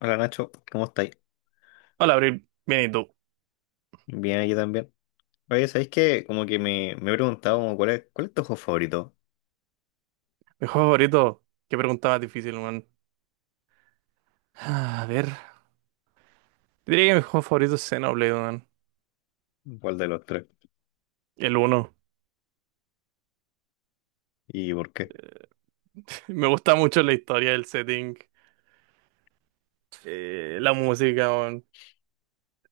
Hola Nacho, ¿cómo estáis? Hola, Abril. Bien, ¿y tú? Bien, aquí también. Oye, ¿sabéis que como que me he preguntado como cuál es tu juego favorito? Mi juego favorito. Qué pregunta más difícil, man. A ver. Diría que mi juego favorito es Xenoblade, man. ¿Cuál de los tres? El uno. ¿Y por qué? Me gusta mucho la historia, el setting, la música, man.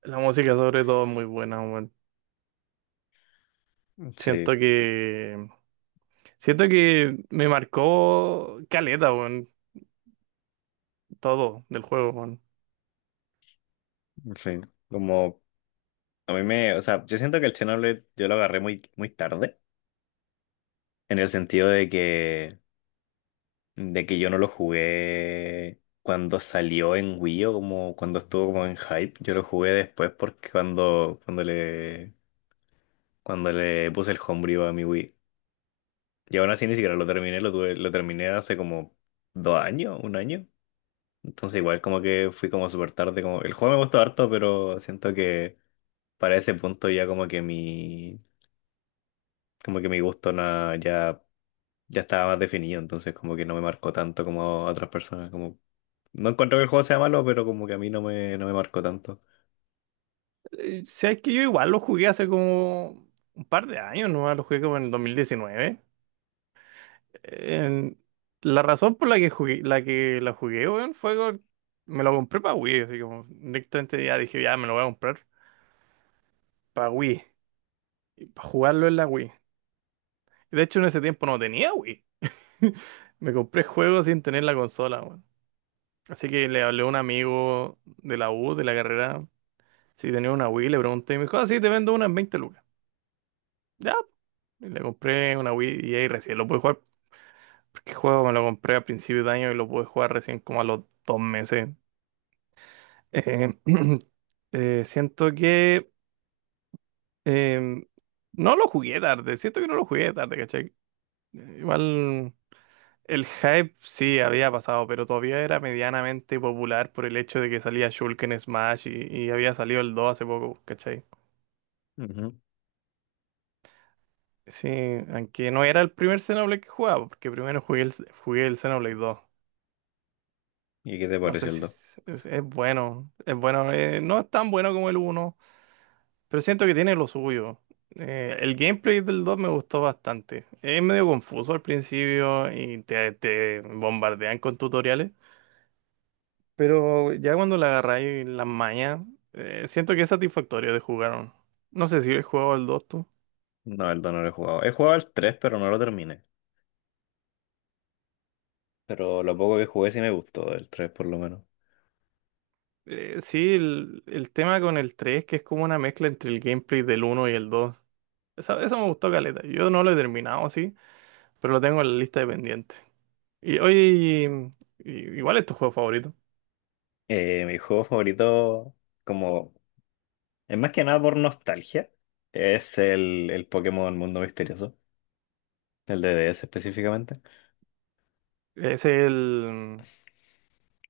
La música, sobre todo, es muy buena, man. Sí, Siento que. Siento que me marcó caleta, man. Todo del juego, man. sí. Como a mí me, o sea, yo siento que el Xenoblade yo lo agarré muy tarde, en el sentido de que yo no lo jugué cuando salió en Wii o como cuando estuvo como en hype. Yo lo jugué después porque cuando le, cuando le puse el homebrew a mi Wii. Y aún así ni siquiera lo terminé, lo tuve, lo terminé hace como dos años, un año. Entonces igual como que fui como súper tarde, como el juego me gustó harto, pero siento que para ese punto ya como que mi gusto ya, ya estaba más definido, entonces como que no me marcó tanto como a otras personas. Como, no encuentro que el juego sea malo, pero como que a mí no me, no me marcó tanto. Sabes que yo igual lo jugué hace como un par de años, ¿no? Lo jugué como en el 2019. En- la razón por la que jugué, la jugué, weón, me lo compré para Wii, así como directamente ya dije, ya me lo voy a comprar para Wii, para jugarlo en la Wii. De hecho, en ese tiempo no tenía Wii. Me compré juegos sin tener la consola, weón. Así que le hablé a un amigo de la U, de la carrera, si tenía una Wii, le pregunté y me dijo, ah, sí, te vendo una en 20 lucas. Ya, y le compré una Wii y ahí recién lo pude jugar. Porque el juego me lo compré a principio de año y lo pude jugar recién como a los dos meses. Eh, siento que em, no lo jugué tarde, siento que no lo jugué tarde, ¿cachai? Igual el hype sí había pasado, pero todavía era medianamente popular por el hecho de que salía Shulk en Smash y había salido el 2 hace poco, ¿cachai? Ujú. Sí, aunque no era el primer Xenoblade que jugaba, porque primero jugué el Xenoblade dos. ¿Y qué te No pareció sé el si dos? es, es bueno, no es tan bueno como el uno. Pero siento que tiene lo suyo. El gameplay del 2 me gustó bastante. Es medio confuso al principio y te bombardean con tutoriales. Pero ya cuando le agarráis las mañas, siento que es satisfactorio de jugar. No sé si he jugado al 2 tú. No, el dos no lo he jugado. He jugado el 3 pero no lo terminé. Pero lo poco que jugué sí me gustó, el 3 por lo menos. Sí, el tema con el 3 que es como una mezcla entre el gameplay del uno y el dos. Eso, me gustó caleta. Yo no lo he terminado, sí, pero lo tengo en la lista de pendientes. Y oye, igual es tu juego favorito. Mi juego favorito, como, es más que nada por nostalgia, es el Pokémon Mundo Misterioso, el de DS específicamente, Es el.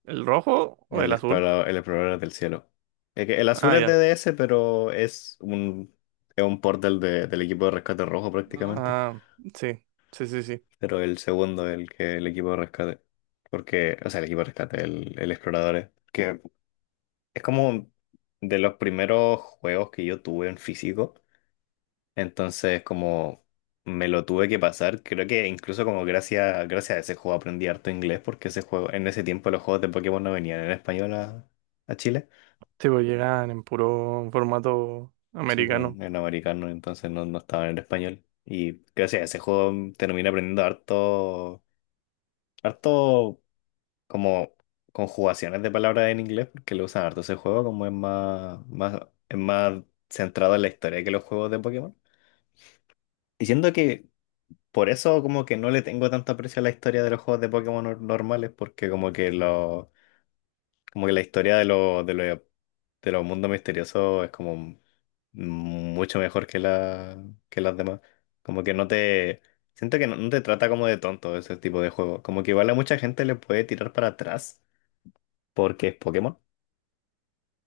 ¿El rojo o el azul? El explorador del cielo. Es que el, azul Ah, es de ya. DS, pero es un port del, del equipo de rescate rojo prácticamente, Ah, sí, sí, sí, sí. pero el segundo, el que el equipo de rescate, porque, o sea, el equipo de rescate, el explorador, que es como de los primeros juegos que yo tuve en físico. Entonces, como me lo tuve que pasar, creo que incluso como gracias, gracias a ese juego aprendí harto inglés, porque ese juego, en ese tiempo los juegos de Pokémon no venían en español a Chile. Sí, pues llegan en puro formato Sí, americano. bueno, en americano, entonces no, no estaban en español. Y gracias a ese juego terminé aprendiendo harto, harto como conjugaciones de palabras en inglés, porque lo usan harto ese juego, como es es más centrado en la historia que los juegos de Pokémon. Y siento que por eso como que no le tengo tanto aprecio a la historia de los juegos de Pokémon normales, porque como que lo, como que la historia de los de los mundos misteriosos es como mucho mejor que la, que las demás. Como que no te, siento que no, no te trata como de tonto ese tipo de juego. Como que igual a mucha gente le puede tirar para atrás porque es Pokémon.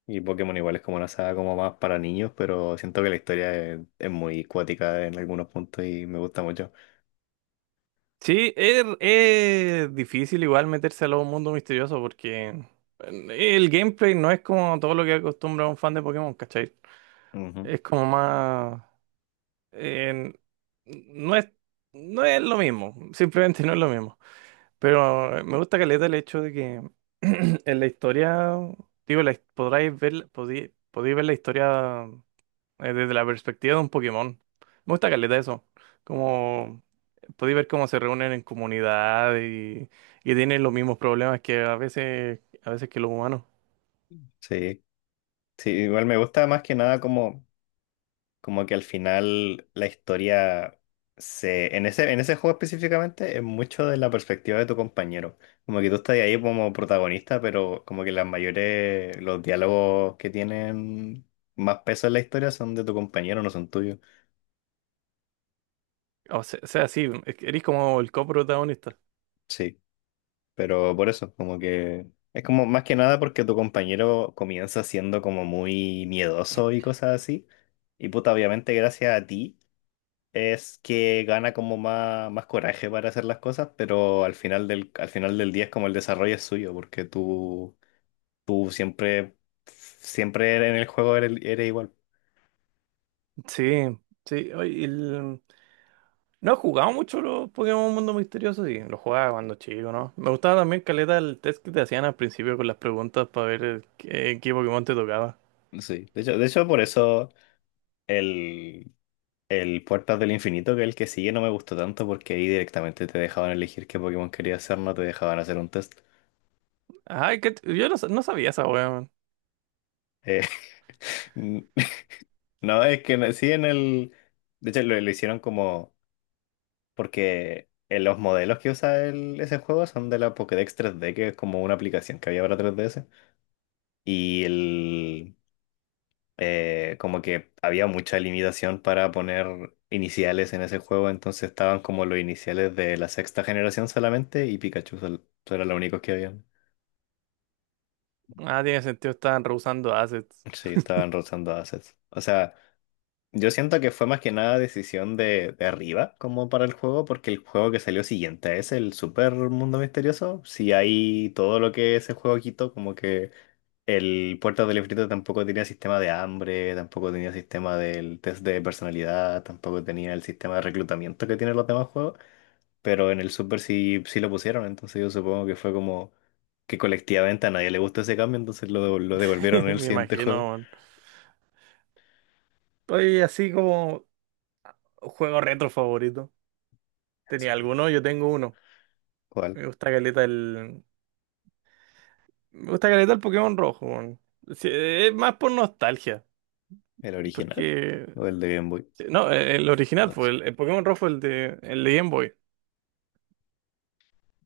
Y Pokémon igual es como una saga como más para niños, pero siento que la historia es muy cuática en algunos puntos y me gusta mucho. Sí, es difícil igual meterse a los mundos misteriosos porque el gameplay no es como todo lo que acostumbra un fan de Pokémon, ¿cachai? Ujú. Es como más... en- no es, no es lo mismo, simplemente no es lo mismo. Pero me gusta caleta el hecho de que en la historia, digo, podráis ver, podéis ver la historia desde la perspectiva de un Pokémon. Me gusta caleta eso. Como podéis ver cómo se reúnen en comunidad y tienen los mismos problemas que a veces que los humanos. Sí. Sí, igual me gusta más que nada como, como que al final la historia se, en ese juego específicamente es mucho de la perspectiva de tu compañero. Como que tú estás ahí como protagonista, pero como que las mayores, los diálogos que tienen más peso en la historia son de tu compañero, no son tuyos. Sea, sí, es que eres como el coprotagonista. Sí, pero por eso, como que es como más que nada porque tu compañero comienza siendo como muy miedoso y cosas así. Y puta, obviamente gracias a ti, es que gana como más coraje para hacer las cosas, pero al final al final del día es como el desarrollo es suyo, porque tú siempre en el juego eres, eres igual. Sí, sí. Oye, no he jugado mucho los Pokémon Mundo Misterioso, sí. Los jugaba cuando chico, ¿no? Me gustaba también caleta el test que te hacían al principio con las preguntas para ver qué, qué Pokémon te tocaba. Sí. De hecho, por eso el, el Puertas del Infinito, que es el que sigue, no me gustó tanto, porque ahí directamente te dejaban elegir qué Pokémon querías hacer, no te dejaban hacer un test. Ay, que yo no, no sabía esa wea, man. Eh, no, es que sí en el... De hecho, lo hicieron como... Porque los modelos que usa ese juego son de la Pokédex 3D, que es como una aplicación que había para 3DS. Y el, como que había mucha limitación para poner iniciales en ese juego, entonces estaban como los iniciales de la sexta generación solamente y Pikachu eran los únicos que habían. Ah, tiene sentido, estaban rehusando assets. Sí, estaban rozando assets. O sea, yo siento que fue más que nada decisión de arriba como para el juego, porque el juego que salió siguiente es el Super Mundo Misterioso. Si hay todo lo que ese juego quitó, como que el Puerto del Ifrito tampoco tenía sistema de hambre, tampoco tenía sistema del test de personalidad, tampoco tenía el sistema de reclutamiento que tienen los demás juegos, pero en el Super sí, sí lo pusieron, entonces yo supongo que fue como que colectivamente a nadie le gustó ese cambio, entonces lo, lo devolvieron en el Me siguiente juego. imagino, man. Oye, así como juego retro favorito. Ah, ¿Tenía zorra. alguno? Yo tengo uno. ¿Cuál? Me gusta caleta el. Me gusta caleta el Pokémon rojo, man. Sí, es más por nostalgia. ¿El original Porque o el de Game Boy? sí, No, el original fue Sí, el Pokémon Rojo, el de Game Boy.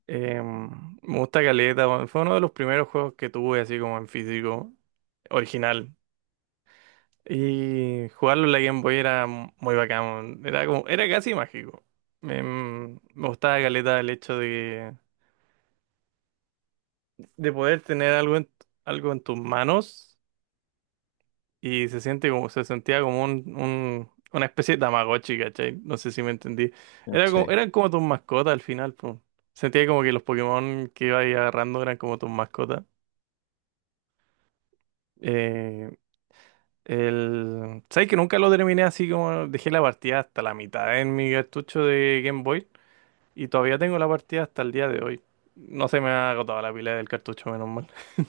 Me gusta caleta, weón. Fue uno de los primeros juegos que tuve así como en físico, original. Y jugarlo en la Game Boy era muy bacán, weón. Era como, era casi mágico. Me gustaba caleta el hecho de poder tener algo en, algo en tus manos y se siente como, se sentía como una especie de Tamagotchi, ¿cachai? No sé si me entendí. Era como, eran como tus mascotas al final, pues. Sentía como que los Pokémon que iba ahí agarrando eran como tus mascotas. Eh, el... ¿Sabes que nunca lo terminé así como dejé la partida hasta la mitad en mi cartucho de Game Boy? Y todavía tengo la partida hasta el día de hoy. No se me ha agotado la pila del cartucho, menos mal.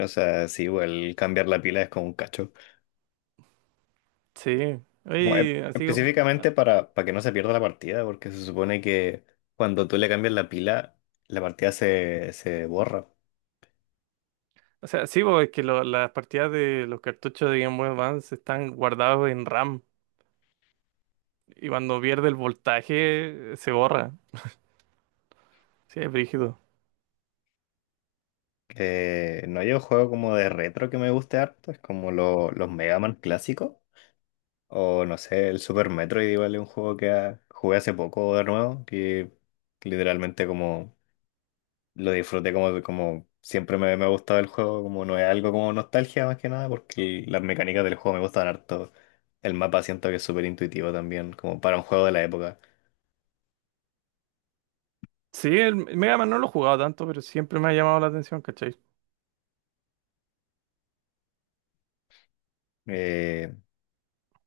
o sea, sí, igual cambiar la pila es como un cacho. Sí. Como Oye, así como... específicamente para que no se pierda la partida, porque se supone que cuando tú le cambias la pila, la partida se, se borra. O sea, sí, porque es que las partidas de los cartuchos de Game Boy Advance están guardados en RAM y cuando pierde el voltaje se borra. Sí, es brígido. No hay un juego como de retro que me guste harto, es como los Mega Man clásicos, o no sé, el Super Metroid igual es un juego que jugué hace poco de nuevo, que literalmente como lo disfruté como, como siempre me, me ha gustado el juego, como no es algo como nostalgia más que nada, porque las mecánicas del juego me gustan harto. El mapa siento que es súper intuitivo también, como para un juego de la época. Sí, el Mega Man no lo he jugado tanto, pero siempre me ha llamado la atención, ¿cachai? Eh,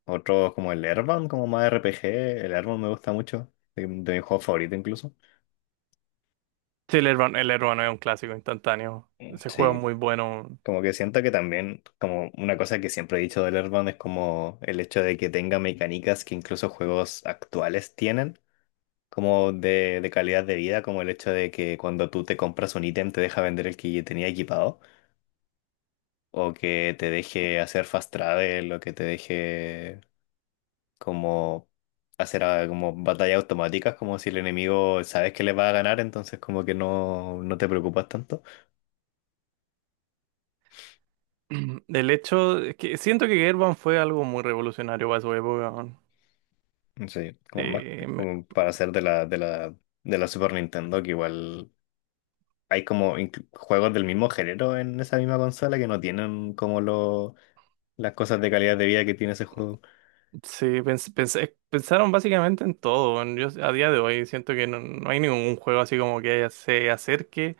Otros como el Airbound, como más RPG, el Airbound me gusta mucho, de mi juego favorito incluso. Sí, el Hermano es un clásico instantáneo. Ese juego es Sí, muy bueno. como que siento que también, como una cosa que siempre he dicho del Airbound es como el hecho de que tenga mecánicas que incluso juegos actuales tienen como de calidad de vida, como el hecho de que cuando tú te compras un ítem te deja vender el que tenía equipado, o que te deje hacer fast travel, o que te deje como hacer como batallas automáticas, como si el enemigo sabes que le va a ganar, entonces como que no, no te preocupas tanto. El hecho es que siento que Gerban fue algo muy revolucionario para su época, weón. Sí, como Eh, me- como para hacer de la, de la, de la Super Nintendo, que igual hay como juegos del mismo género en esa misma consola que no tienen como lo las cosas de calidad de vida que tiene ese juego. sí, pensaron básicamente en todo, weón. Yo a día de hoy siento que no, no hay ningún juego así como que se acerque.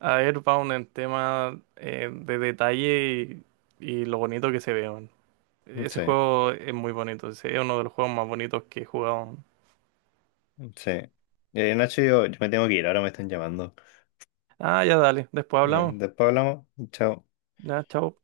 A ver, Pau, en tema de detalle y lo bonito que se ve, man. Ese Sí, juego es muy bonito, es uno de los juegos más bonitos que he jugado. sí. Nacho, yo me tengo que ir, ahora me están llamando. Ah, ya dale, después hablamos. Después hablamos. Chao. Ya, chao.